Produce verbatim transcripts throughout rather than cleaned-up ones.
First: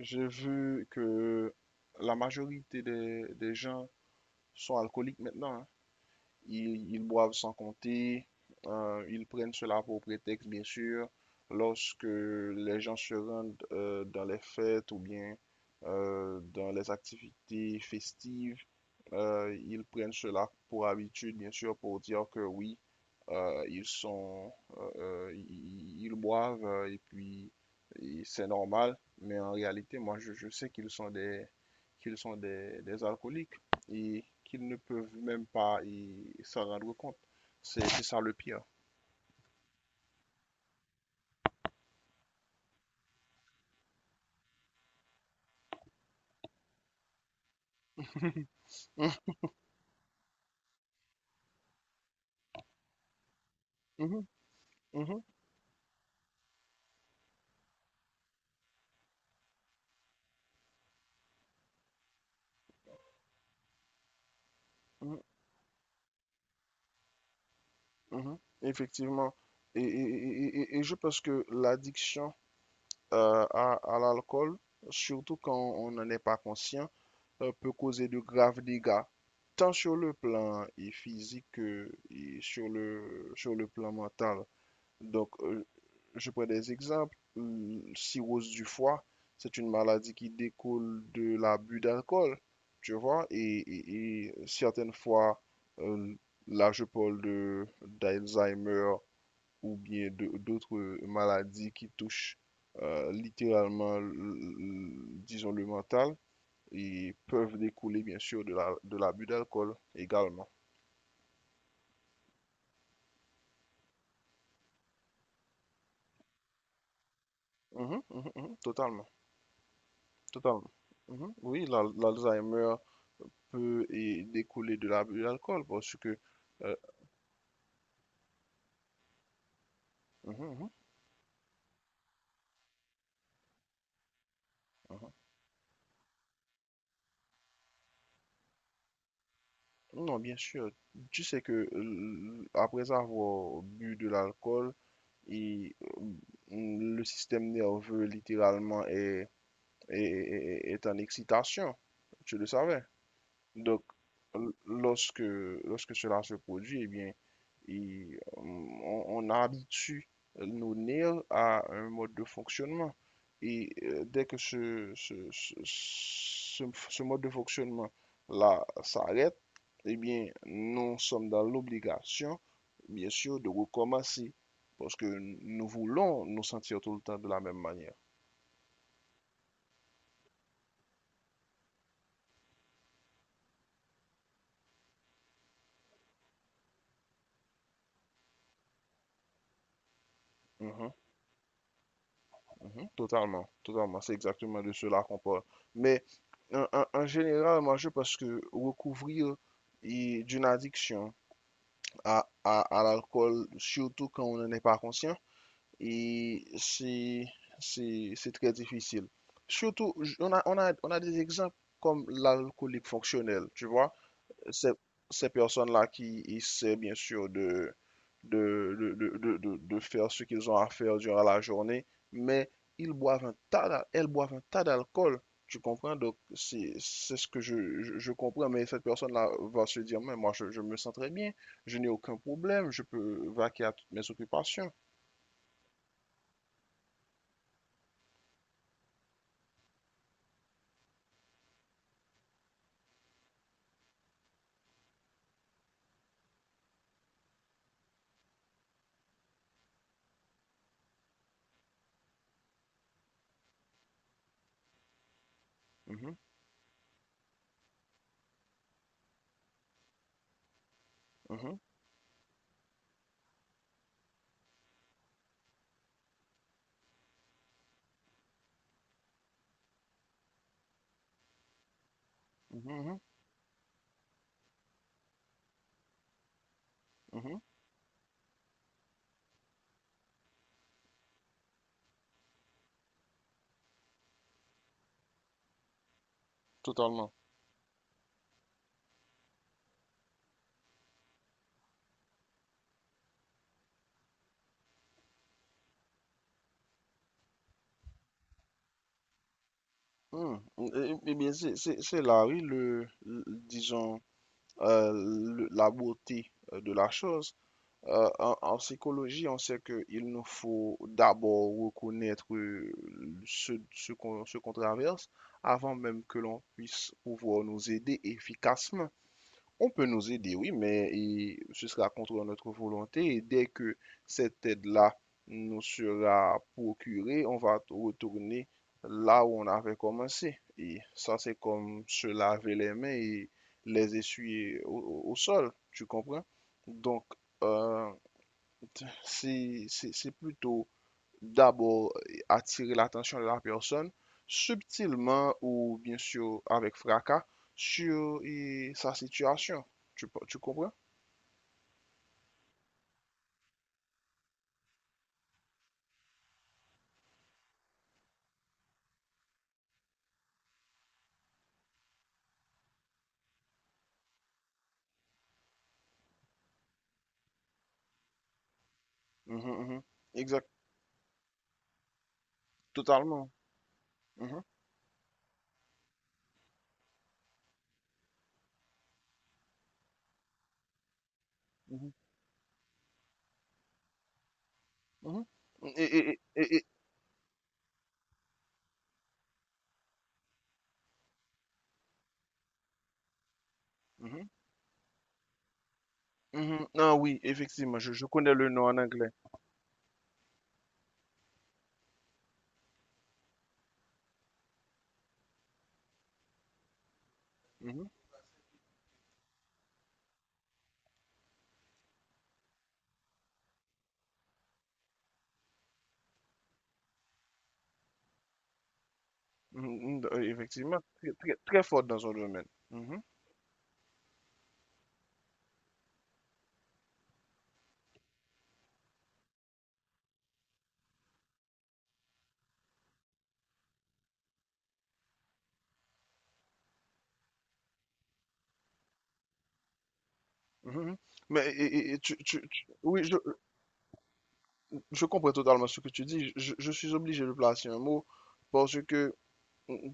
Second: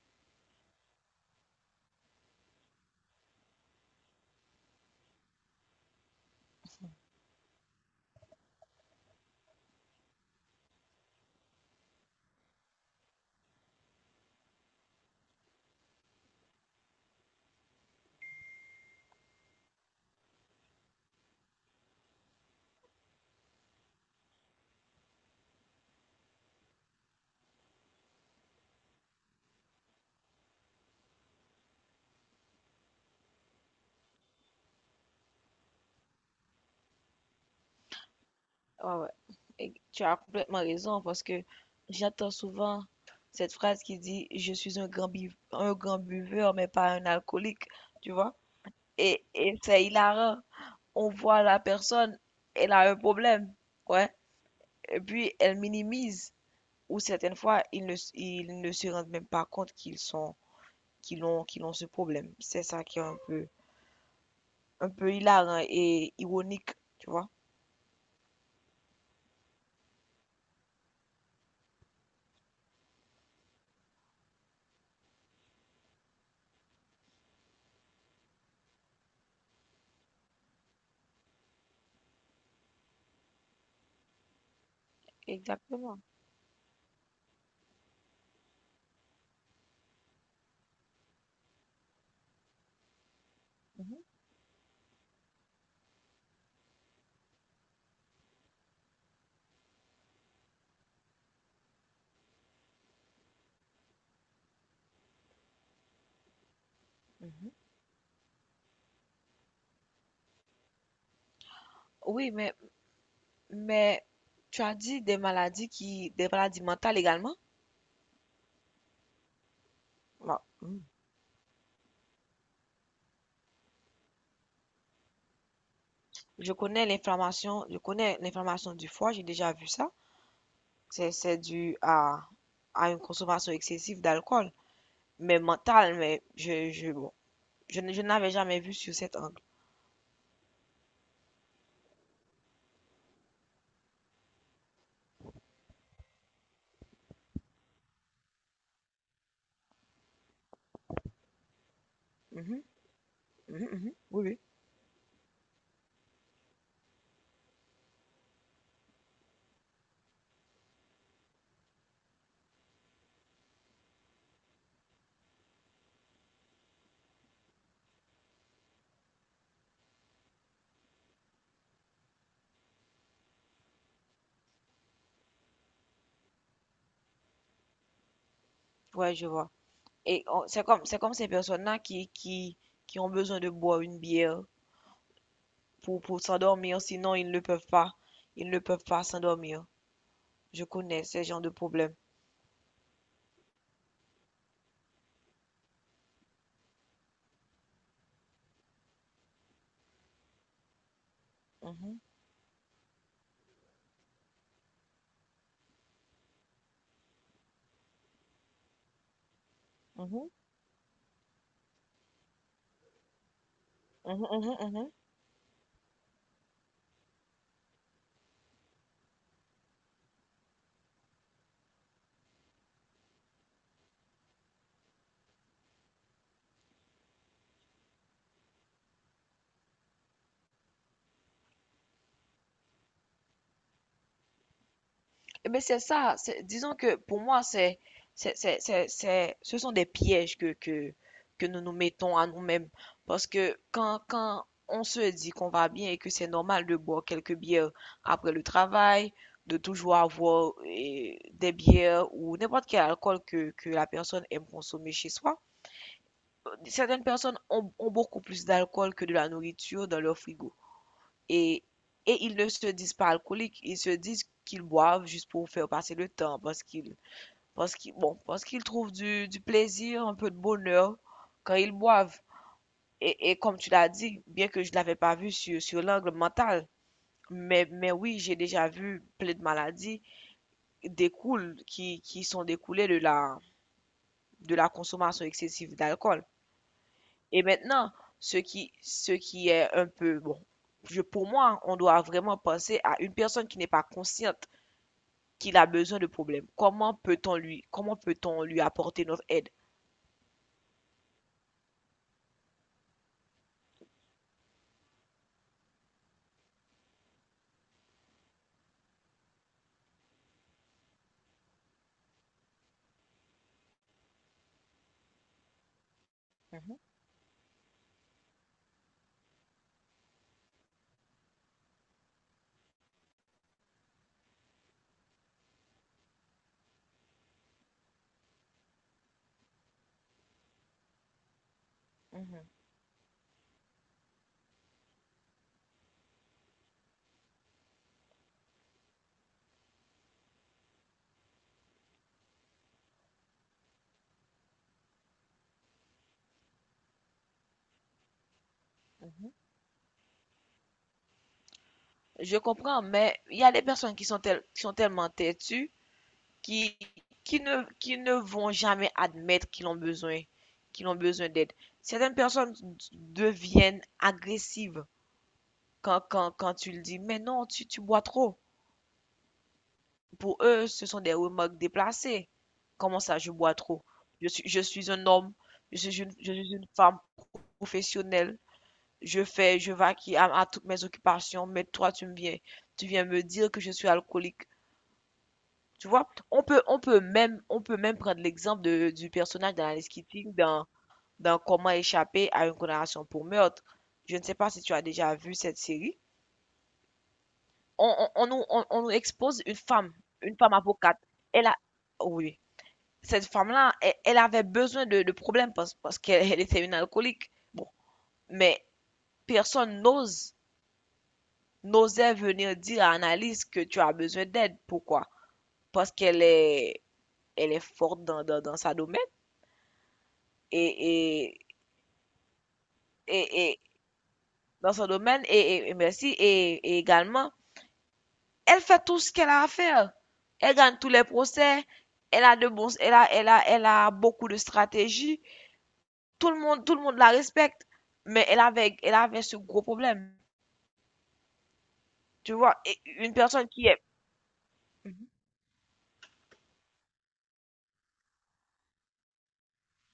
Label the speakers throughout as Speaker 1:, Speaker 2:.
Speaker 1: J'ai vu que la majorité des, des gens sont alcooliques maintenant, hein.
Speaker 2: Ouais,
Speaker 1: Ils, ils boivent sans compter. Euh, ils prennent cela pour prétexte, bien sûr, lorsque les gens se rendent euh, dans les fêtes ou bien euh, dans les activités festives. Euh, ils prennent cela pour habitude, bien sûr, pour dire que oui, euh, ils sont, euh, euh, ils, ils boivent euh, et puis et c'est normal. Mais en réalité, moi, je, je sais qu'ils sont des, qu'ils sont des, des alcooliques et qu'ils ne peuvent même pas y s'en rendre compte. C'est c'est ça le pire.
Speaker 2: ouais. Et tu as complètement raison parce que j'entends souvent cette phrase qui dit je suis un grand bu- un grand buveur mais pas un alcoolique, tu vois? Et,
Speaker 1: Mhm,
Speaker 2: et c'est hilarant. On voit la personne, elle a un problème, ouais.
Speaker 1: mhm,
Speaker 2: Et
Speaker 1: mhm,
Speaker 2: puis elle minimise ou certaines fois ils ne s- ils ne se rendent même pas compte qu'ils sont qu'ils ont qu'ils ont ce problème. C'est ça qui est un peu un peu
Speaker 1: mhm,
Speaker 2: hilarant et ironique, tu vois?
Speaker 1: mhm. Effectivement. Et, et- et- et- et je pense que l'addiction euh, à, à l'alcool, surtout quand on n'en est pas conscient, euh, peut causer de graves dégâts, tant sur le plan et physique que et sur le, sur le plan mental. Donc, euh,
Speaker 2: Exactement.
Speaker 1: je prends des exemples. Hum, cirrhose du foie, c'est une maladie qui découle de l'abus d'alcool, tu vois, et, et-
Speaker 2: Mhm,
Speaker 1: et certaines fois, euh, là je parle de d'Alzheimer ou bien de- d'autres euh, maladies qui touchent euh, littéralement, l- l- disons, le mental et
Speaker 2: mhm.
Speaker 1: peuvent découler, bien sûr, de la, de l'abus d'alcool également.
Speaker 2: Oui, mais Mais tu as dit des maladies qui, des maladies mentales également?
Speaker 1: Mhm, mhm, mhm, totalement,
Speaker 2: Bah,
Speaker 1: Totalement.
Speaker 2: hmm.
Speaker 1: Mhm. Oui, l'al- l'Alzheimer peut et découler de l'abus d'alcool parce que…
Speaker 2: Je
Speaker 1: euh,
Speaker 2: connais l'inflammation, je connais l'inflammation du foie, j'ai déjà vu ça.
Speaker 1: mhm, mhm,
Speaker 2: C'est, c'est dû à, à une consommation excessive d'alcool,
Speaker 1: mhm.
Speaker 2: mais mentale, mais je, je, bon, je, ne- je n'avais jamais vu sur cet angle.
Speaker 1: Non, bien sûr. Tu sais que euh, après avoir bu de l'alcool, et euh, le système nerveux littéralement est, est, est- est en excitation, tu le
Speaker 2: Mhm,
Speaker 1: savais.
Speaker 2: mhm,
Speaker 1: Donc,
Speaker 2: mhm. Oui, oui.
Speaker 1: lorsque, lorsque cela se produit, eh bien, il- on, on habitue nos nerfs à un mode de fonctionnement. Et euh, dès que ce, ce, ce, ce- ce mode de fonctionnement-là s'arrête, eh bien, nous sommes dans l'obligation, bien sûr, de recommencer. Parce que nous voulons nous sentir tout le temps de la même manière.
Speaker 2: Ouais, je vois. Et on- c'est comme, c'est comme ces personnes-là qui, qui, qui ont besoin de boire une bière pour, pour s'endormir, sinon ils ne peuvent pas, ils ne peuvent pas s'endormir. Je
Speaker 1: Mhm.
Speaker 2: connais ce genre de problème.
Speaker 1: Mhm. Totalement, totalement. C'est exactement de cela qu'on parle. Mais en, en- en général, moi, je pense que recouvrir et d'une addiction
Speaker 2: Mhm,
Speaker 1: à, à, à l'alcool, surtout quand on n'en est pas conscient, et c'est, c'est, c'est très difficile. Surtout, j-
Speaker 2: mhm,
Speaker 1: on a, on a, on a des exemples comme l'alcoolique fonctionnel, tu vois,
Speaker 2: mhm, mhm,
Speaker 1: ces
Speaker 2: mhm.
Speaker 1: ces personnes-là qui essaient bien sûr de, de, de, de- de- de- faire ce qu'ils ont à faire durant la journée, mais ils boivent un tas, d'a- elles boivent un tas d'alcool. Tu comprends? Donc, c'est c'est ce que je, je- je comprends, mais cette personne-là va se dire, mais moi, je, je me sens très bien, je n'ai aucun problème, je peux vaquer à toutes mes occupations.
Speaker 2: Eh ben, c'est ça. c'est- Disons que pour moi, c'est, c'est, c'est, c'est, c'est- ce sont des pièges que, que, que nous nous mettons à nous-mêmes. Parce que quand, quand on se dit qu'on va bien et que c'est normal de boire quelques bières après le travail, de toujours avoir eh, des bières ou n'importe quel alcool que, que la personne aime consommer chez soi,
Speaker 1: Mhm,
Speaker 2: certaines personnes ont, ont beaucoup plus d'alcool que de la nourriture dans leur frigo.
Speaker 1: mhm,
Speaker 2: Et, et ils ne se disent pas alcooliques, ils se disent qu'ils boivent juste pour faire passer le temps, parce qu'ils, parce qu'ils, bon, parce qu'ils trouvent du, du plaisir, un peu de bonheur quand ils boivent.
Speaker 1: mhm,
Speaker 2: Et, et comme tu l'as dit, bien que je ne l'avais pas vu sur, sur l'angle mental,
Speaker 1: mhm, mhm,
Speaker 2: mais, mais oui, j'ai déjà vu plein de maladies découlent, qui, qui sont découlées de la, de la consommation excessive d'alcool.
Speaker 1: Totalement.
Speaker 2: Et maintenant, ce qui, ce qui est un peu, bon, je- pour moi, on doit vraiment penser à une personne qui n'est pas consciente qu'il a besoin de problèmes. Comment peut-on lui, comment peut-on lui apporter notre aide?
Speaker 1: Hmm. Eh eh bien, c'est c'est- c'est là, oui, le, le- disons, euh, le- la beauté euh, de la chose. Euh, en, en psychologie, on sait qu'il nous faut d'abord reconnaître, euh, ce, ce qu'on ce qu'on traverse avant même que l'on
Speaker 2: Mhm,
Speaker 1: puisse pouvoir nous aider efficacement. On peut nous aider, oui, mais et ce sera contre notre volonté et dès que cette aide-là nous sera procurée, on va t- retourner là où on avait commencé. Et ça, c'est comme se
Speaker 2: mhm,
Speaker 1: laver les mains et les essuyer au, au- au sol, tu comprends? Donc, euh, t- c'est c'est- c'est plutôt d'abord euh, attirer l'attention de la personne subtilement ou bien sûr avec fracas sur eh, sa
Speaker 2: mhm.
Speaker 1: situation. Tu, tu comprends?
Speaker 2: Je comprends, mais il y a des personnes qui sont, tel- qui sont tellement têtues qui, qui ne, qui ne vont jamais admettre qu'ils ont besoin, qu'ils ont besoin d'aide. Certaines personnes deviennent agressives quand, quand, quand tu le dis, mais non, tu, tu bois trop.
Speaker 1: Mhm, mhm.
Speaker 2: Pour
Speaker 1: Exact,
Speaker 2: eux, ce sont des remarques déplacées. Comment ça,
Speaker 1: totalement.
Speaker 2: je bois trop? Je
Speaker 1: Mhm,
Speaker 2: suis, je suis un homme, je suis une, je suis une femme professionnelle. Je fais, je vaquille à, à toutes mes occupations, mais toi,
Speaker 1: mhm,
Speaker 2: tu me viens, tu viens me dire que je suis alcoolique.
Speaker 1: mhm.
Speaker 2: Tu
Speaker 1: Et,
Speaker 2: vois,
Speaker 1: et-
Speaker 2: on
Speaker 1: et-
Speaker 2: peut,
Speaker 1: et-
Speaker 2: on peut même, on peut même prendre l'exemple de- du personnage d'Alice Keating dans, dans Comment échapper à une condamnation pour meurtre. Je ne
Speaker 1: mhm,
Speaker 2: sais pas si tu as déjà vu cette série.
Speaker 1: mhm. Ah oui, effectivement,
Speaker 2: On,
Speaker 1: je, je
Speaker 2: on- on
Speaker 1: connais
Speaker 2: nous,
Speaker 1: le nom
Speaker 2: on-
Speaker 1: en
Speaker 2: on nous
Speaker 1: anglais.
Speaker 2: expose une femme, une femme avocate. Elle a, oui, cette femme-là, elle, elle avait besoin de, de problèmes parce, parce qu'elle elle était une alcoolique. Bon,
Speaker 1: Mhm,
Speaker 2: mais personne n'ose n'osait venir dire à Annalise que tu as besoin d'aide. Pourquoi? Parce qu'elle est, elle est forte dans, dans, dans sa domaine
Speaker 1: mhm, mhm, euh, effectivement, très, très,
Speaker 2: et, et,
Speaker 1: très fort dans son domaine. Mhm,
Speaker 2: et, et dans son domaine et, et- et merci et, et également, elle fait tout ce qu'elle a à faire. Elle gagne tous les procès. Elle a de bons, elle a, elle a, elle a beaucoup de stratégies. Tout le monde, tout le monde la respecte, mais elle avait, elle avait ce gros problème.
Speaker 1: mhm. Mhm. Mais et- et- et tu,
Speaker 2: Tu
Speaker 1: tu-
Speaker 2: vois,
Speaker 1: tu-
Speaker 2: et
Speaker 1: oui,
Speaker 2: une
Speaker 1: je,
Speaker 2: personne qui est
Speaker 1: je
Speaker 2: mhm,
Speaker 1: comprends totalement ce que tu dis. Je, je suis obligé de placer un mot parce que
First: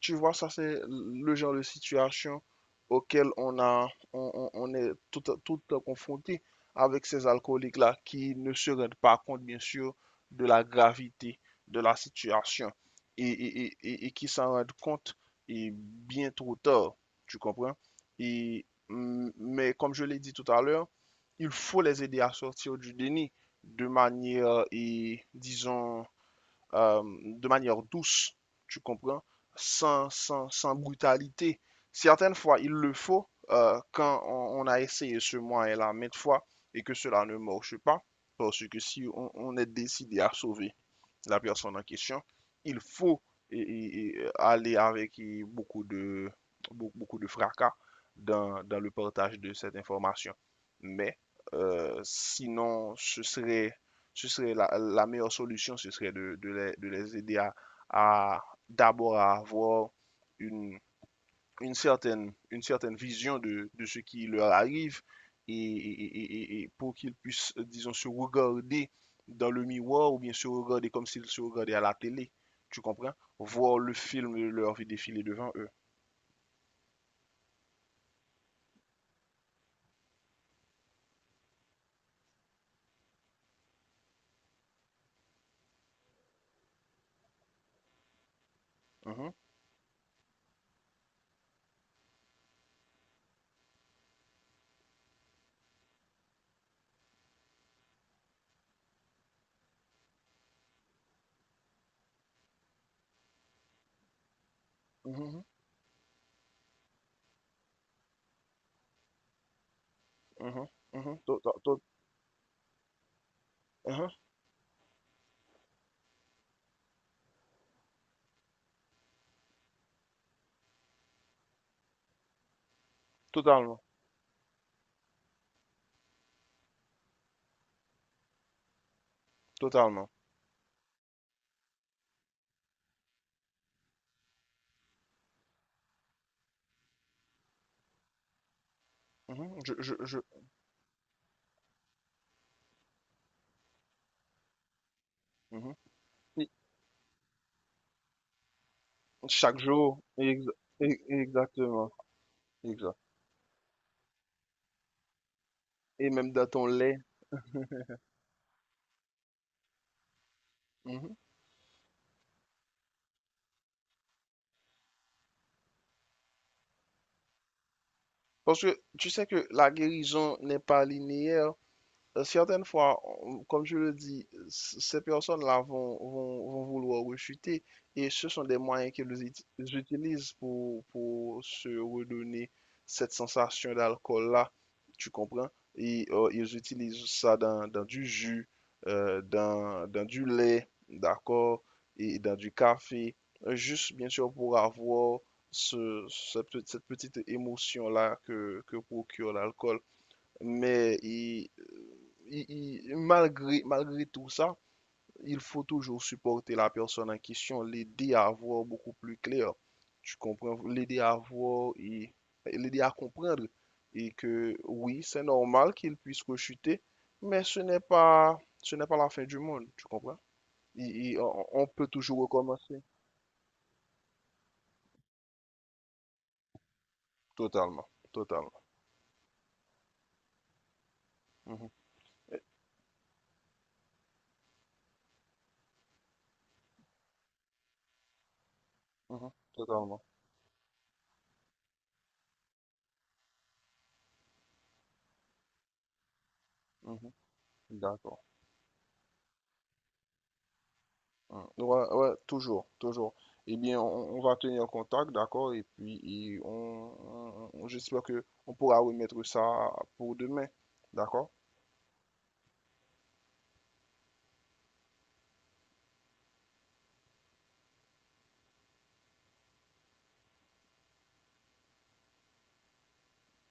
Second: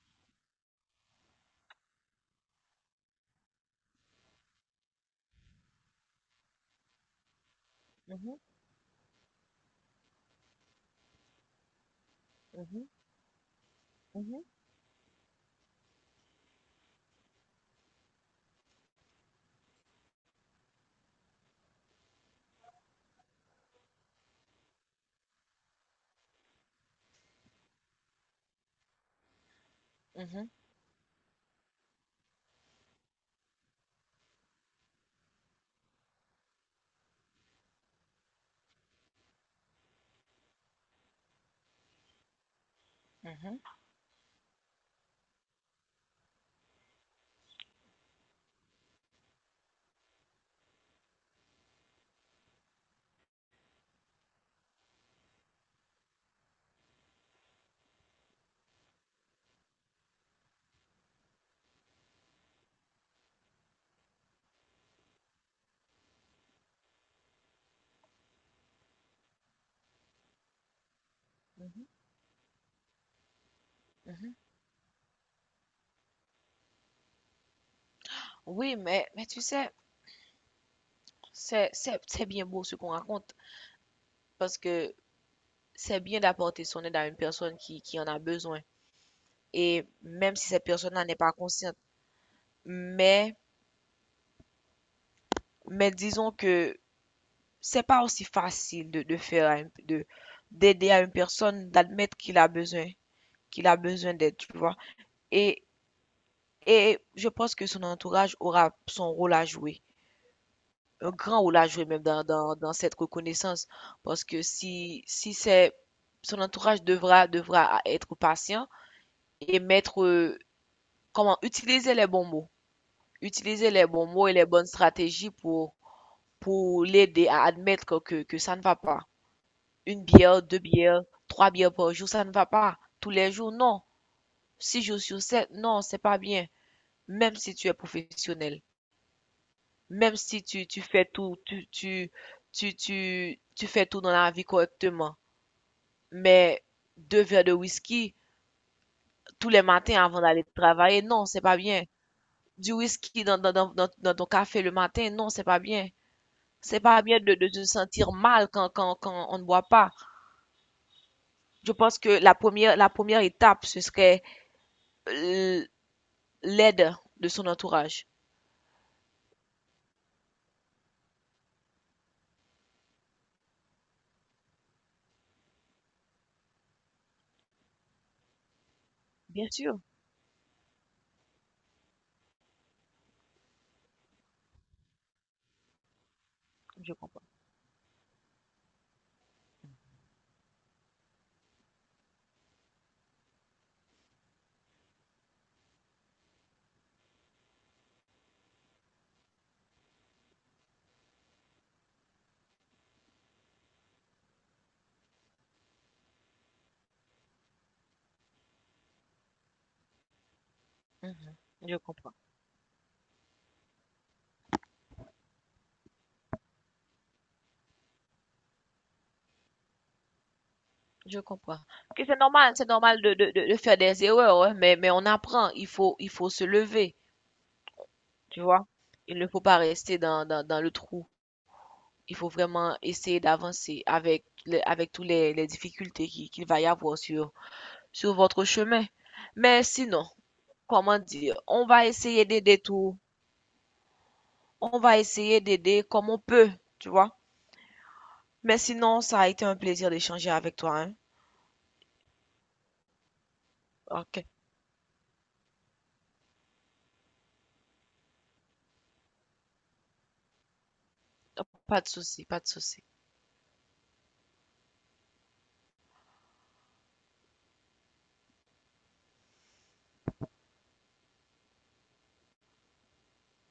Speaker 1: tu vois, ça c'est le genre de situation auquel on a, on, on- on est tout, tout confronté avec ces alcooliques-là qui
Speaker 2: mhm,
Speaker 1: ne se rendent pas compte, bien sûr, de la gravité de la situation
Speaker 2: mhm,
Speaker 1: et, et- et- et- et qui
Speaker 2: mhm,
Speaker 1: s'en rendent compte et bien trop tard, tu comprends? Et, mm, mais comme je l'ai dit tout à l'heure, il faut les aider à sortir du déni de manière, et, disons, euh, de manière douce, tu comprends, sans, sans,
Speaker 2: mhm,
Speaker 1: sans brutalité. Certaines fois, il le faut euh, quand on, on a essayé ce moyen-là maintes fois et que cela ne marche pas, parce que si on, on est décidé à sauver la personne en question, il faut
Speaker 2: mhm,
Speaker 1: et- et- aller avec beaucoup de, beaucoup, beaucoup de fracas dans, dans le partage de cette information. Mais euh, sinon, ce serait, ce serait la, la meilleure solution, ce serait de, de les, de les aider à, à- d'abord à avoir une, une certaine, une certaine vision de, de ce qui leur arrive et, et- et- et- pour qu'ils puissent, euh, disons, se regarder dans le miroir ou bien se regarder comme s'ils se regardaient à
Speaker 2: mhm,
Speaker 1: la télé, tu comprends? Voir le
Speaker 2: mhm.
Speaker 1: film de leur vie défiler devant eux.
Speaker 2: Oui, mais, mais tu sais, c'est, c'est, c'est bien beau ce qu'on raconte parce que c'est bien d'apporter son aide à une personne qui, qui en a besoin.
Speaker 1: Mhm,
Speaker 2: Et même si cette personne-là n'est pas consciente, mais, mais disons que c'est pas aussi facile de, de faire à une- de, d'aider à une personne, d'admettre qu'il a besoin, qu'il a besoin d'aide, tu vois.
Speaker 1: mhm, mhm,
Speaker 2: Et, et je pense que son entourage aura son rôle à jouer.
Speaker 1: mhm.
Speaker 2: Un
Speaker 1: Mhm. To-
Speaker 2: grand rôle
Speaker 1: to-
Speaker 2: à
Speaker 1: to-
Speaker 2: jouer même dans, dans, dans cette reconnaissance.
Speaker 1: mhm.
Speaker 2: Parce que si, si c'est son entourage devra, devra être patient et mettre, euh, comment, utiliser les bons mots. Utiliser
Speaker 1: Totalement,
Speaker 2: les bons mots et les bonnes stratégies pour, pour l'aider à admettre que, que ça ne va pas. Une
Speaker 1: totalement.
Speaker 2: bière, deux bières, trois bières par jour, ça ne va pas. Tous les jours, non. Six jours sur sept, non, c'est pas bien. Même si tu es professionnel.
Speaker 1: Mhm. Je, je,
Speaker 2: Même
Speaker 1: je,
Speaker 2: si tu, tu fais tout, tu, tu, tu, tu, tu fais tout dans la vie correctement.
Speaker 1: mhm. Et
Speaker 2: Mais deux verres de whisky tous
Speaker 1: chaque
Speaker 2: les
Speaker 1: jour,
Speaker 2: matins avant
Speaker 1: ex-
Speaker 2: d'aller
Speaker 1: e-
Speaker 2: travailler, non, c'est pas bien.
Speaker 1: exactement,
Speaker 2: Du
Speaker 1: exact.
Speaker 2: whisky dans, dans, dans, dans- dans ton café le matin, non, c'est pas bien.
Speaker 1: Et même dans ton
Speaker 2: C'est
Speaker 1: lait.
Speaker 2: pas bien de, de se sentir mal quand, quand, quand on ne boit pas.
Speaker 1: Mhm.
Speaker 2: Je pense que la première, la première étape, ce serait euh, l'aide de son entourage.
Speaker 1: Parce que tu sais que la guérison n'est pas linéaire. Euh, certaines fois, on- comme je le dis, c- ces personnes-là vont, vont, vont vouloir rechuter et ce sont des moyens qu'ils uti-
Speaker 2: Bien sûr,
Speaker 1: utilisent pour, pour se redonner cette sensation d'alcool-là, tu comprends? Et euh, ils
Speaker 2: je
Speaker 1: utilisent
Speaker 2: comprends.
Speaker 1: ça dans, dans du jus, euh, dans, dans du lait, d'accord, et dans du café, euh, juste bien sûr pour avoir ce, cette petite- cette petite émotion-là que, que procure l'alcool, mais il, il- il- malgré, malgré tout ça, il faut toujours supporter la personne en question, l'aider à voir beaucoup plus clair. Tu comprends? L'aider à
Speaker 2: Mhm,
Speaker 1: voir
Speaker 2: je
Speaker 1: et
Speaker 2: comprends.
Speaker 1: l'aider à comprendre. Et que oui, c'est normal qu'il puisse rechuter, mais ce n'est pas, ce n'est pas la fin du monde, tu comprends? Et- et
Speaker 2: Je
Speaker 1: on
Speaker 2: comprends.
Speaker 1: on peut
Speaker 2: Ok, c'est
Speaker 1: toujours
Speaker 2: normal, c'est
Speaker 1: recommencer.
Speaker 2: normal de, de, de, de faire des erreurs, hein, mais, mais on apprend. Il faut, il faut se lever,
Speaker 1: Totalement,
Speaker 2: tu
Speaker 1: totalement.
Speaker 2: vois. Il ne faut pas rester dans, dans, dans le trou.
Speaker 1: Mhm,
Speaker 2: Il faut vraiment essayer d'avancer avec, le avec toutes les, les difficultés qui- qu'il va y avoir sur, sur votre chemin.
Speaker 1: mhm,
Speaker 2: Mais
Speaker 1: totalement.
Speaker 2: sinon, comment dire, on va essayer d'aider tout. On va essayer d'aider comme on peut, tu vois.
Speaker 1: Mhm, d'accord.
Speaker 2: Mais sinon, ça a été un plaisir d'échanger avec toi, hein.
Speaker 1: Hmm. Ouais, ouais, toujours, toujours. Eh bien, on,
Speaker 2: Ok,
Speaker 1: on va tenir contact, d'accord? Et puis, et on, on- on- j'espère que on pourra remettre ça pour demain, d'accord?
Speaker 2: pas de souci, pas de souci.